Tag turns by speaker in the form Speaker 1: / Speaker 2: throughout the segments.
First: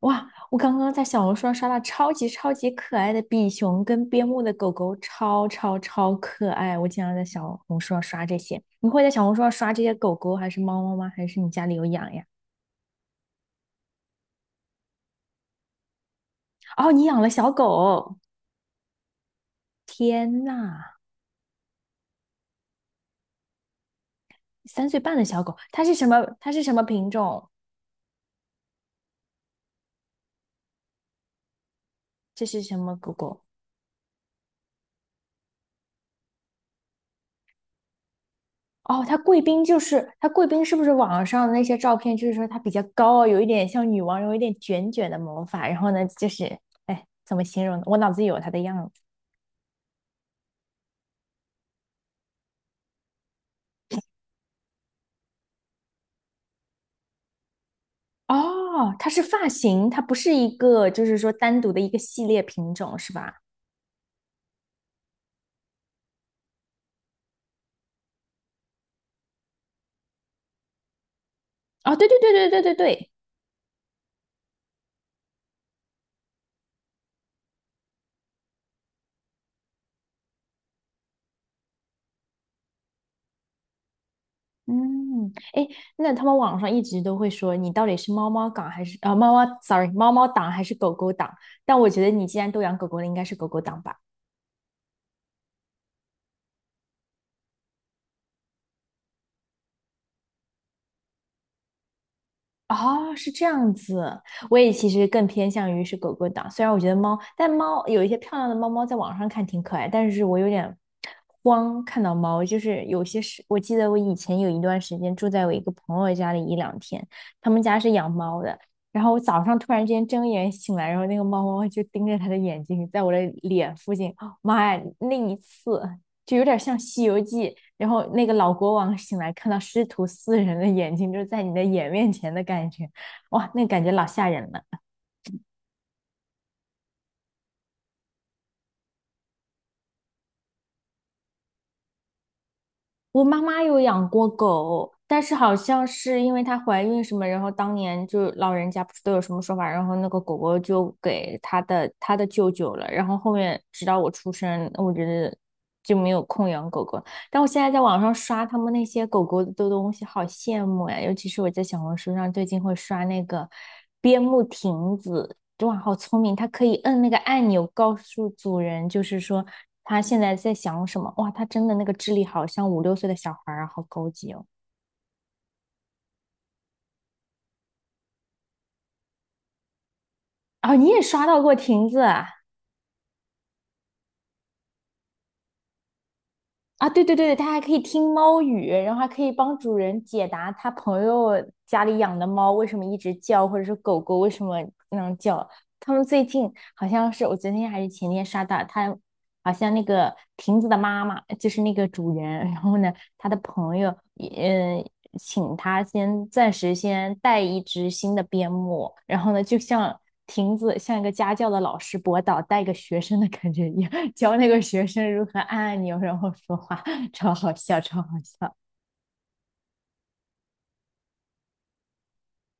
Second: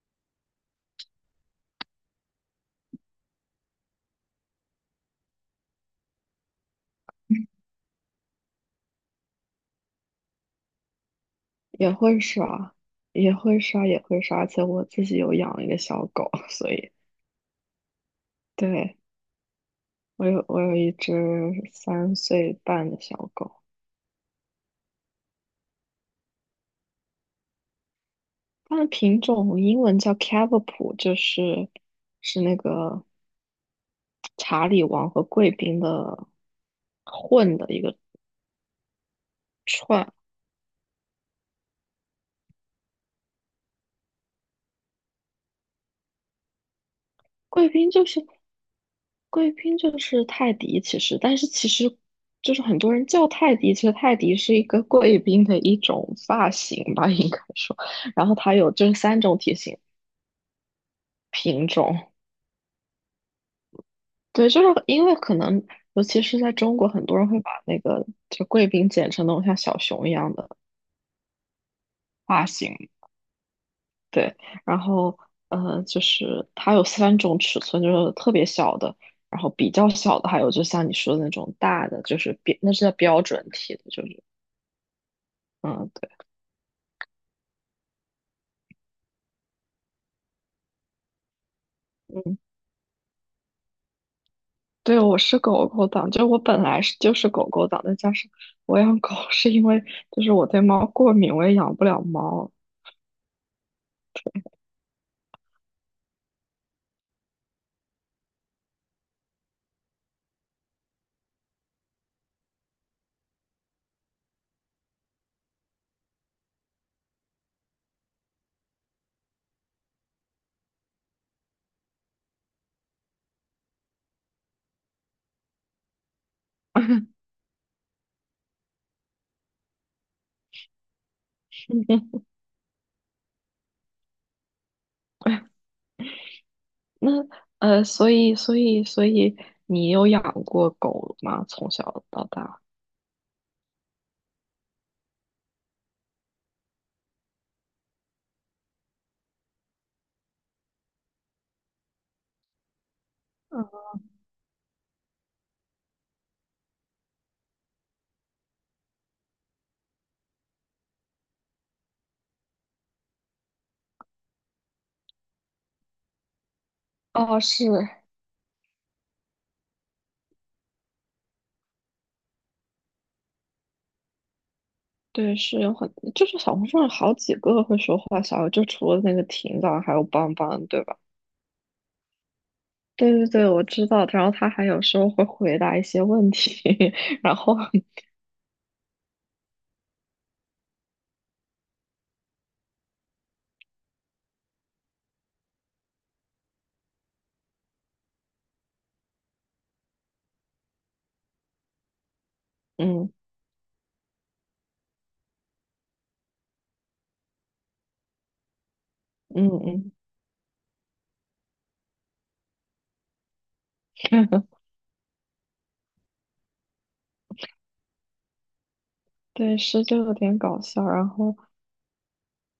Speaker 1: 哇，我刚刚在小红书上刷到超级超级可爱的比熊跟边牧的狗狗，超超超可爱！我经常在小红书上刷这些。你会在小红书上刷这些狗狗还是猫猫吗？还是你家里有
Speaker 2: 也
Speaker 1: 养
Speaker 2: 会
Speaker 1: 呀？
Speaker 2: 刷，而且我自己有养一个小狗，所
Speaker 1: 哦，
Speaker 2: 以。
Speaker 1: 你养了小狗，
Speaker 2: 对。我
Speaker 1: 天
Speaker 2: 有我有一
Speaker 1: 呐，
Speaker 2: 只3岁半的小狗。
Speaker 1: 三岁半的小狗，它是什么？它是什么品种？
Speaker 2: 它的品种英文叫 Cavapoo，就是
Speaker 1: 这
Speaker 2: 那
Speaker 1: 是什么
Speaker 2: 个
Speaker 1: 狗狗？
Speaker 2: 查理王和贵宾的混的一个
Speaker 1: 哦，她贵宾就是
Speaker 2: 串。
Speaker 1: 她贵宾，是不是网上的那些照片，就是说她比较高，有一点像女王，有一点卷卷的毛发，然后呢，就是哎，怎么形
Speaker 2: 贵
Speaker 1: 容呢？
Speaker 2: 宾
Speaker 1: 我
Speaker 2: 就
Speaker 1: 脑子里
Speaker 2: 是
Speaker 1: 有她的样子。
Speaker 2: 贵宾就是泰迪，其实。但是其实就是很多人叫泰迪，其实泰迪是一个贵宾的一种发型吧，应该说。然后它有就
Speaker 1: 哦，
Speaker 2: 是
Speaker 1: 它
Speaker 2: 三
Speaker 1: 是
Speaker 2: 种
Speaker 1: 发
Speaker 2: 体型。
Speaker 1: 型，它不是一个，就是说单
Speaker 2: 品
Speaker 1: 独的一个
Speaker 2: 种，
Speaker 1: 系列品种，是吧？
Speaker 2: 对，就是因为可能尤其是在中国，很多人会把那个就贵宾剪成那种像小熊一样的。
Speaker 1: 哦，对对对
Speaker 2: 发
Speaker 1: 对对对
Speaker 2: 型。
Speaker 1: 对，
Speaker 2: 对，然后，就是它有三种尺寸，就是特别小的，然后比较小的，还有就像你说的那种大的，就是标，那是叫标准体的，就是。
Speaker 1: 嗯，哎，
Speaker 2: 嗯，对。
Speaker 1: 那他们网上一直都会说你到底是猫猫党还是啊、猫猫，sorry，猫猫党还是狗狗党？但我觉得你既
Speaker 2: 嗯，
Speaker 1: 然都养狗狗了，应该是狗狗党吧。
Speaker 2: 对，我是狗狗党，就我本来是就是狗狗党，再加上我养狗是因为就是我对猫过敏，我也养不了猫。
Speaker 1: 哦，是这样子。我也其实更偏向于是狗狗党，虽然我觉得猫，但猫有一些漂亮的猫猫在网上看挺可爱，但是我有点慌看到猫，就是有些是，我记得我以前有一段时间住在我一个朋友家里一两天，他们家是养猫的，然后我早上突然之间睁眼醒来，然后那个猫猫就盯着他的眼睛，在我的脸附近，哦妈呀，那一次就有点像《西游记》。然后那个老国王醒来，看到师徒四人的眼睛，就是在你的眼面 前的感觉，哇，那感觉老吓人了。
Speaker 2: 那，所以你有养过狗吗？从小到大？
Speaker 1: 我妈妈有养过狗，但是好像是因为她怀孕什么，然后当年就老人家不是都有什么说法，然后那个狗狗就给她的舅舅了，然后后面直
Speaker 2: 嗯。
Speaker 1: 到我出生，我觉得就没有空养狗狗。但我现在在网上刷他们那些狗狗的东西，好羡慕呀！尤其是我在小红书上最近会刷那个边牧亭子，哇，好聪明！他可以摁那个
Speaker 2: 哦，
Speaker 1: 按钮，
Speaker 2: 是。
Speaker 1: 告诉主人，就是说他现在在想什么。哇，他真的那个智力好像五六岁的小孩儿啊，好高级哦！
Speaker 2: 对，是有很，就是小红书上好几个会说话小，就除了那个婷枣，还有邦邦，
Speaker 1: 啊、
Speaker 2: 对
Speaker 1: 你
Speaker 2: 吧？
Speaker 1: 也刷到过亭子啊？
Speaker 2: 对对对，我知道。然后他还有时候会回答一些问题。
Speaker 1: 啊，对对
Speaker 2: 然
Speaker 1: 对，它
Speaker 2: 后
Speaker 1: 还可以听猫语，然后还可以帮主人解答他朋友家里养的猫为什么一直叫，或者是狗狗为什么能叫。他们最近好像是我昨天还是前天刷到，他好像那个亭子的妈妈就是那个主人，然后呢，
Speaker 2: 嗯
Speaker 1: 他的朋友也请他先暂时先带一只新的边牧，然后呢，
Speaker 2: 嗯
Speaker 1: 就
Speaker 2: 嗯。
Speaker 1: 像亭子像一个家教的老师博导带一个学生的感觉一样。教那个 学生如何按按钮然后说话，超好笑，超好笑
Speaker 2: 对，是就有点搞笑。然后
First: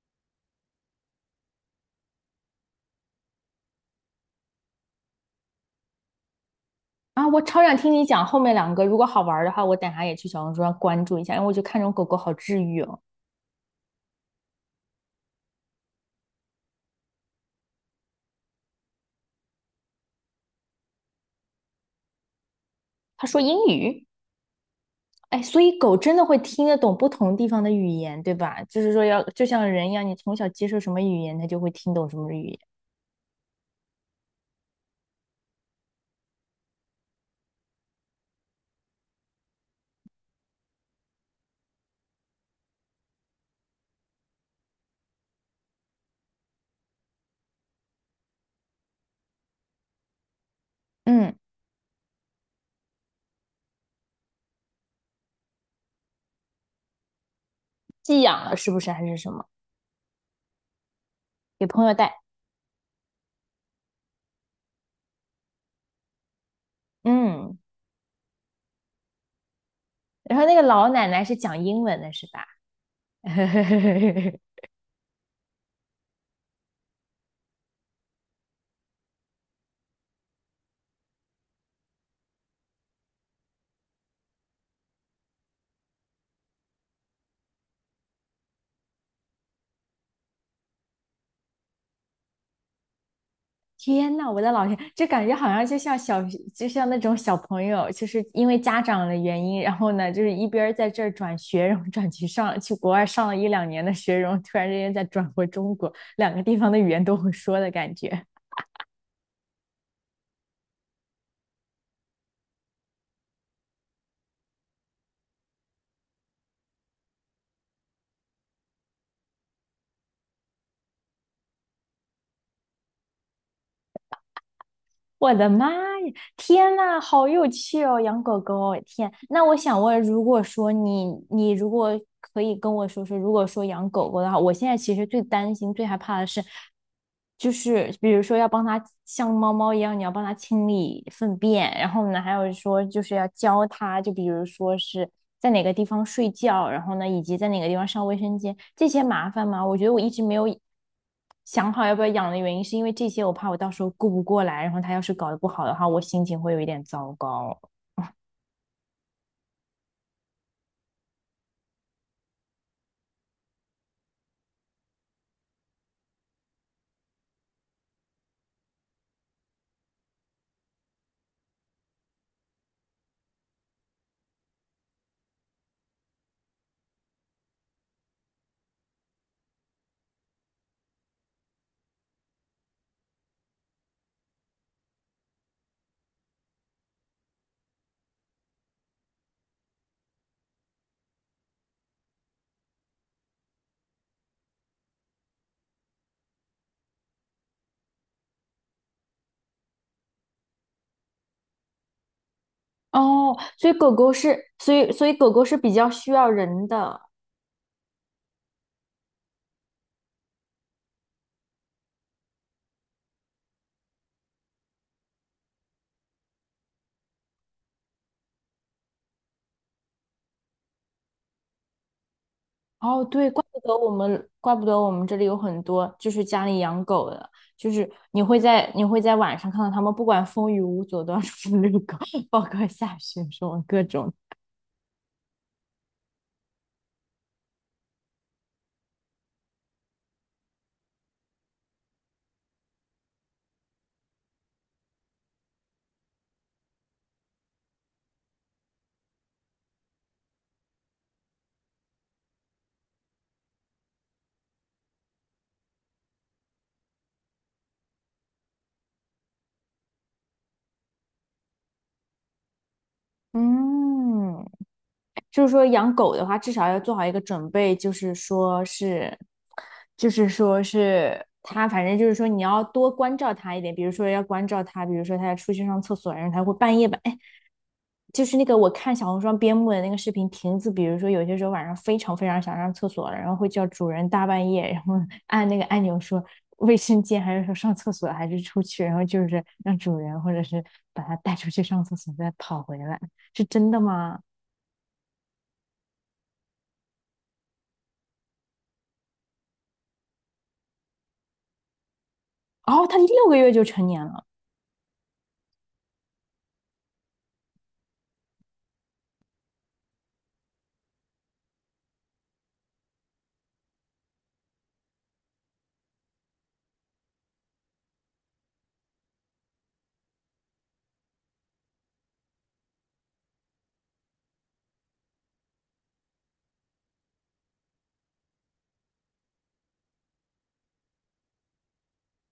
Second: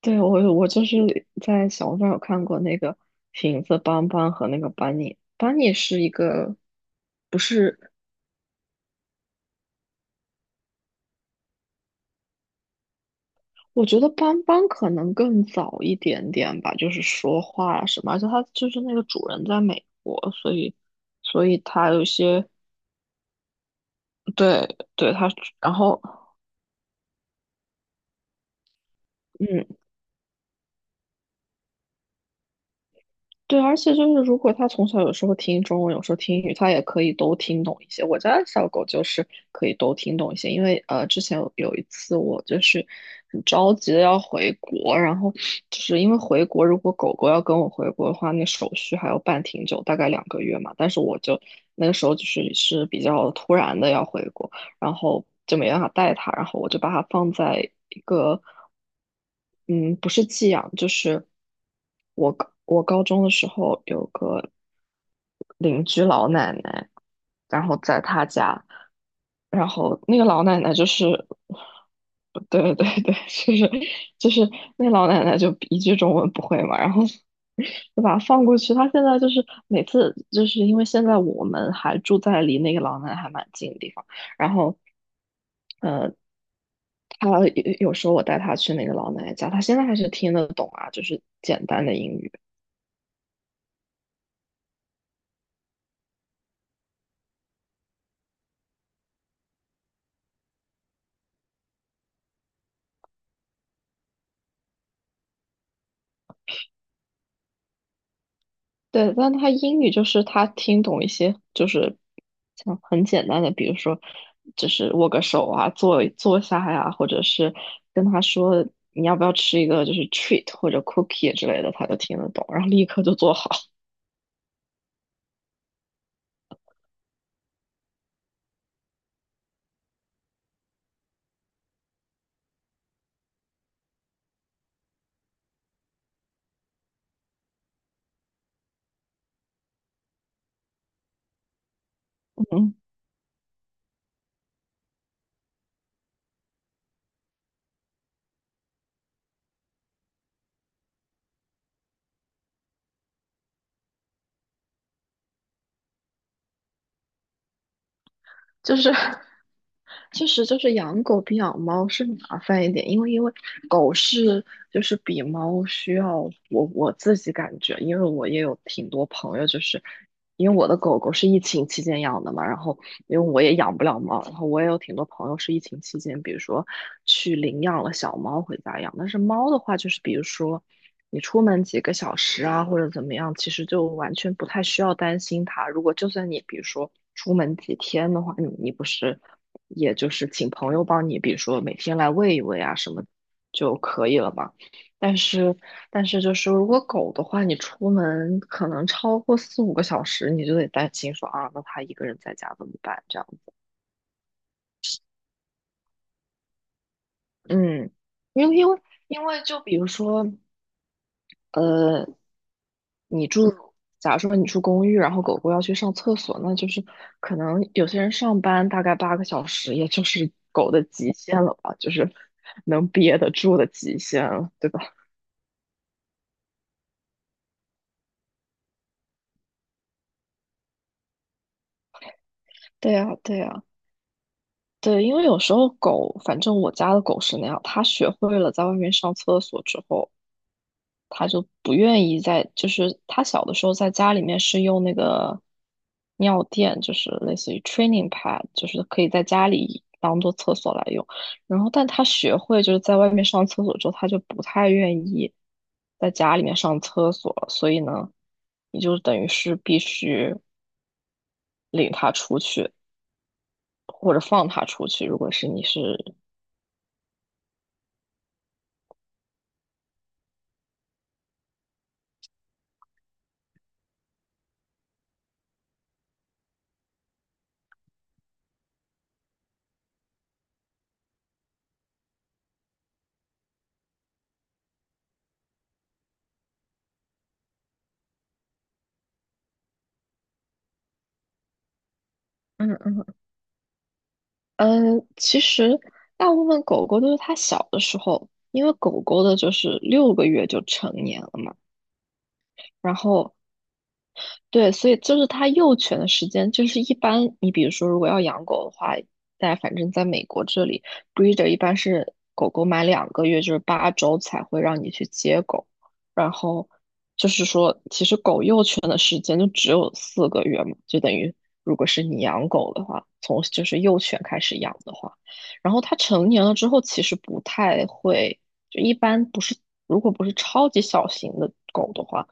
Speaker 2: 对，我就是在小红书上有看过那个瓶子邦邦和那个班尼，班尼是一个。
Speaker 1: 啊！
Speaker 2: 不
Speaker 1: 我超想听
Speaker 2: 是。
Speaker 1: 你讲后面两个，如果好玩的话，我等下也去小红书上关注一下，因为我就看这种狗狗好治愈哦。
Speaker 2: 我觉得斑斑可能更早一点点吧，就是说话啊什么，而且它就是那个主人在美国，所以它有一些。
Speaker 1: 他说英语，
Speaker 2: 对对它。
Speaker 1: 哎，所
Speaker 2: 然
Speaker 1: 以狗
Speaker 2: 后
Speaker 1: 真的会听得懂不同地方的语言，对吧？就是说要就
Speaker 2: 嗯，
Speaker 1: 像人一样，你从小接受什么语言，它就会听懂什么语言。
Speaker 2: 对，而且就是如果它从小有时候听中文，有时候听英语，它也可以都听懂一些。我家小狗就是可以都听懂一些，因为，之前有一次我就是很着急的要回国。然后就是因为回国，如果狗狗要跟我回国的话，那手续还要办挺久，大概两个月嘛。但是我
Speaker 1: 嗯，
Speaker 2: 就那个时候就是比较突然的要回国。然后就没办法带它，然后我就把它放在一
Speaker 1: 寄
Speaker 2: 个。
Speaker 1: 养了是不是还是什么？
Speaker 2: 嗯，不是寄养，就是
Speaker 1: 给朋友带。
Speaker 2: 我高中的时候有个邻居老奶奶，
Speaker 1: 嗯，
Speaker 2: 然后在她家，然后那个
Speaker 1: 然
Speaker 2: 老
Speaker 1: 后那
Speaker 2: 奶
Speaker 1: 个
Speaker 2: 奶就
Speaker 1: 老奶奶
Speaker 2: 是。
Speaker 1: 是讲英文的，是吧？
Speaker 2: 对对对，就是 那老奶奶就一句中文不会嘛，然后 就把它放过去。她现在就是每次就是因为现在我们还住在离那个老奶奶还蛮近的地方，然后，呃，他有时候我带他去那个老奶奶家，他现在还是听得懂啊，就是简单的英语。
Speaker 1: 天呐，我的老天，这感觉好像就像小，就像那种小朋友，就是因为家长的原因，然后呢，就是一边儿在这儿转学，然后转去上去国外上了一两年的学，然后突然之间再转回中国，两个地方的语言都会说的感觉。
Speaker 2: 对，但他英语就是他听懂一些，就是像很简单的，比如说，就是握个手啊，坐下呀、或者是跟他说你要不要吃一个就是 treat 或者 cookie 之类的，他就听得懂，然后立刻就做好。
Speaker 1: 我的妈呀！天呐，好有趣哦，养狗狗哦！天，那我想问，如果说你，你如果可以跟我说说，如果说养狗狗的话，我现在其实最担心、最害怕的是，就是比如说要帮它像猫猫一样，你要帮它清理粪便，然后呢，还有说 就是要教它，就比如说是在哪个地方睡觉，然后呢，以及在哪个地方上卫生间，这些麻烦吗？我觉得我一直没有。想好要不要养的原因，是因为这些我怕我到时候顾不过来，然后它要是搞得不好的话，我心情会有一点糟糕。
Speaker 2: 就是。 确实就是养狗比养猫是麻烦一点，因为狗是就是比猫需要。我自己感觉，因为我也有挺多朋友，就是因为我的狗狗是疫情期间养的嘛，然后因为我也养不了猫，然后我也有挺多朋友是疫情期间，比如说去领养了小猫回家养，但是猫的话就是比如说。你出门几个小时啊，或者怎么样，其实就完全不太需要担心它。如果就算你比如说出门几天的话，你不是也就是请朋友帮你，比如说每天来喂一喂啊什么就可以了嘛。但是但是就是如果狗的话，你出门可能超过4、5个小时，你就得担心说啊，那它一个人在家怎么办？这样
Speaker 1: 哦，
Speaker 2: 子。
Speaker 1: 所以狗狗是，所以狗狗是比较需要人的。
Speaker 2: 嗯，因为因为因为就比如说。你住，假如说你住公寓，然后狗狗要去上厕所，那就是可能有些人上班大概8个小时，也就是狗的极限了吧，就是能
Speaker 1: 哦，
Speaker 2: 憋
Speaker 1: 对，
Speaker 2: 得
Speaker 1: 怪
Speaker 2: 住
Speaker 1: 不
Speaker 2: 的
Speaker 1: 得我
Speaker 2: 极限
Speaker 1: 们，
Speaker 2: 了，
Speaker 1: 怪不
Speaker 2: 对
Speaker 1: 得
Speaker 2: 吧？
Speaker 1: 我们这里有很多就是家里养狗的，就是你会在晚上看到它们，不管风雨无阻 都要出去遛狗，包括
Speaker 2: 对
Speaker 1: 下
Speaker 2: 呀，
Speaker 1: 雪
Speaker 2: 对
Speaker 1: 什么
Speaker 2: 呀，
Speaker 1: 各种。
Speaker 2: 对，因为有时候狗，反正我家的狗是那样，它学会了在外面上厕所之后，他就不愿意在，就是他小的时候在家里面是用那个尿垫，就是类似于 training pad，就是可以在家里当做厕所来用。然后，但他学会就是在外面上厕所之后，他就不太愿意在家里面上厕所了，所以呢，你就等于是必须领他出去或者
Speaker 1: 嗯，
Speaker 2: 放他出去，如果
Speaker 1: 就
Speaker 2: 是
Speaker 1: 是
Speaker 2: 你
Speaker 1: 说养
Speaker 2: 是。
Speaker 1: 狗的话，至少要做好一个准备，就是说是，就是说是它，反正就是说你要多关照它一点，比如说要关照它，比如说它要出去上厕所，然后它会半夜吧，哎，就是那个我看小红书上边牧的那个视频，亭子，比如说有些时候晚上非常非常想上厕所了，然后会叫主人大半夜，然后 按那个按钮说卫生间，还是说上厕所，还是出去，然后就是让主人或者是把它带出去上厕所，再跑
Speaker 2: 嗯
Speaker 1: 回来，
Speaker 2: 嗯
Speaker 1: 是真的吗？
Speaker 2: 嗯，其实大部分狗狗都是它小的时候，因为狗狗的就是6个月就成年了嘛。
Speaker 1: 哦，
Speaker 2: 然
Speaker 1: 它六
Speaker 2: 后
Speaker 1: 个月就成年了，
Speaker 2: 对，所以就是它幼犬的时间，就是一般你比如说，如果要养狗的话，在反正在美国这里，breeder 一般是狗狗满两个月，就是8周才会让你去接狗。然后就是说，其实狗幼犬的时间就只有4个月嘛，就等于如果是你养狗的话，从就是幼犬开始养的话，然后它成年了之后，其实不太会，就一般不是，如果不是超级小型的狗的话。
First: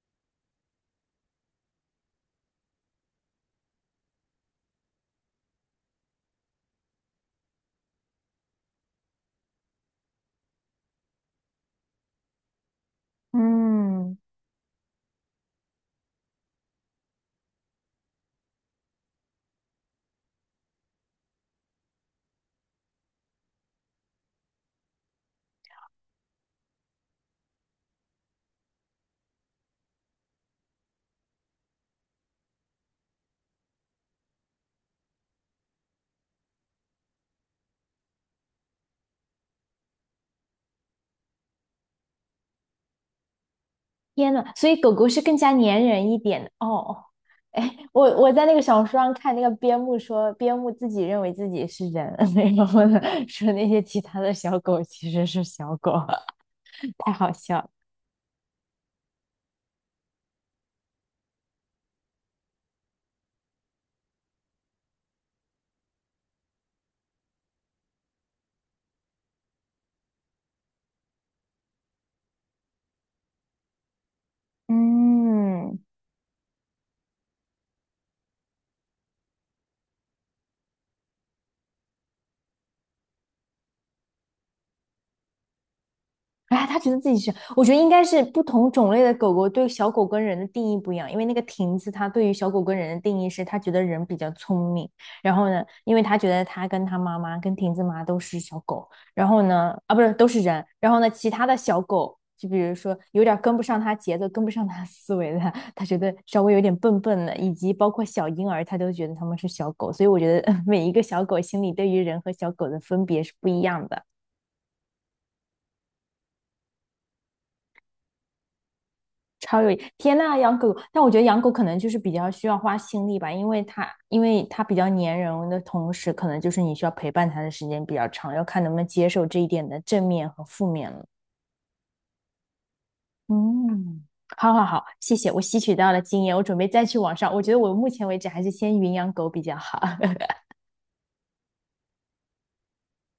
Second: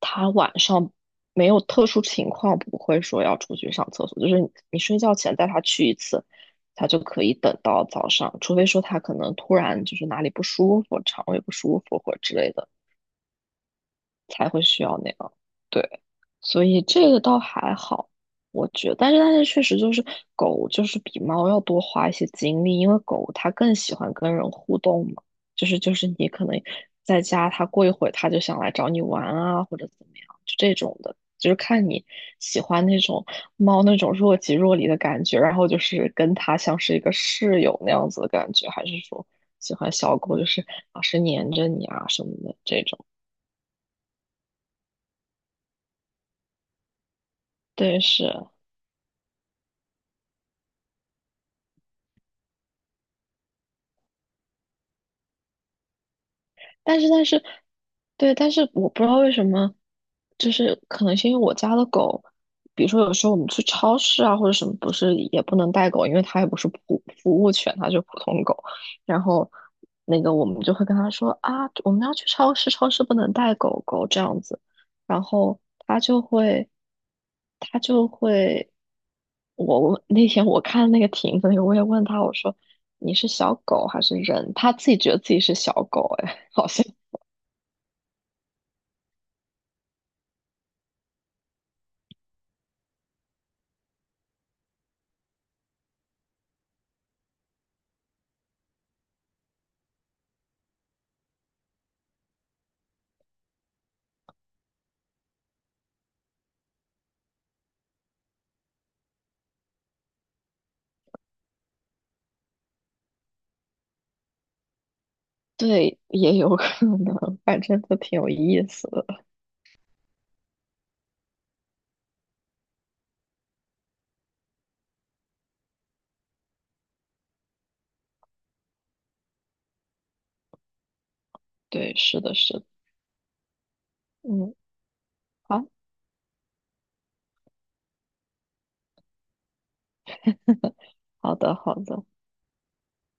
Speaker 2: 他晚上没有特殊情况不会说要出去上厕所，就是你你睡觉前带他去一次，他就可以等到早上，除非说他可能突然就是哪里不舒服，肠胃不舒服或者之类的，
Speaker 1: 嗯，
Speaker 2: 才会需要那样。对，所以这个倒还好，我觉得。但是确实就是狗就是比猫要多花一些精力，因为狗它更喜欢跟人互动嘛，就是你可能在家它过一会儿它就想来找你玩啊，或者怎么样，就这种的。就是看你喜欢那种猫那种若即若离的感觉，然后就是跟它像是一个室友那样子的感觉，还是说喜欢小狗就是老是黏着你啊什么的这种。
Speaker 1: 天呐，所以狗狗是更加粘人一点的哦。哎，
Speaker 2: 对，
Speaker 1: 我在
Speaker 2: 是。
Speaker 1: 那个小说上看那个边牧说，边牧自己认为自己是人，然后呢说那些其他的小狗其实是小狗，
Speaker 2: 但是
Speaker 1: 太
Speaker 2: 但
Speaker 1: 好
Speaker 2: 是，
Speaker 1: 笑了。
Speaker 2: 对，但是我不知道为什么，就是可能是因为我家的狗，比如说有时候我们去超市啊或者什么，不是也不能带狗，因为它也不是普服务犬，它就是普通狗。然后那个我们就会跟他说啊，我们要去超市，超市不能带狗狗这样子。然后
Speaker 1: 嗯，
Speaker 2: 他就会，他就会，我问那天我看那个亭子那个，我也问他，我说你是小狗还是人？他自己觉得自己是小狗。哎，
Speaker 1: 哎，
Speaker 2: 好
Speaker 1: 他
Speaker 2: 像
Speaker 1: 觉得自己是，我觉得应该是不同种类的狗狗对小狗跟人的定义不一样，因为那个亭子它对于小狗跟人的定义是，它觉得人比较聪明，然后呢，因为它觉得它跟它妈妈跟亭子妈都是小狗，然后呢，啊不是都是人，然后呢，其他的小狗就比如说有点跟不上它节奏，跟不上它思维的，它觉得稍微有点笨笨的，以及包括小婴儿，它都觉得它们是小狗，所以我觉得 每一个小狗心里对于人和小狗的分别是不一样的。
Speaker 2: 对，也有可能，反正都挺有意思的。
Speaker 1: 超有天呐，养狗但我觉得养狗可能就是比较需要花心力吧，因为它比较粘人的同时，可能就是你需要陪伴它的时间比较长，要看能不能接受这一点的正面和负面了。
Speaker 2: 对，是的，是的。
Speaker 1: 嗯，好
Speaker 2: 嗯。
Speaker 1: 好好，谢谢，我吸
Speaker 2: 好，
Speaker 1: 取到了经验，我准备再去网上。我觉得我目前为止还是先云养狗比较好。
Speaker 2: 好的，好的。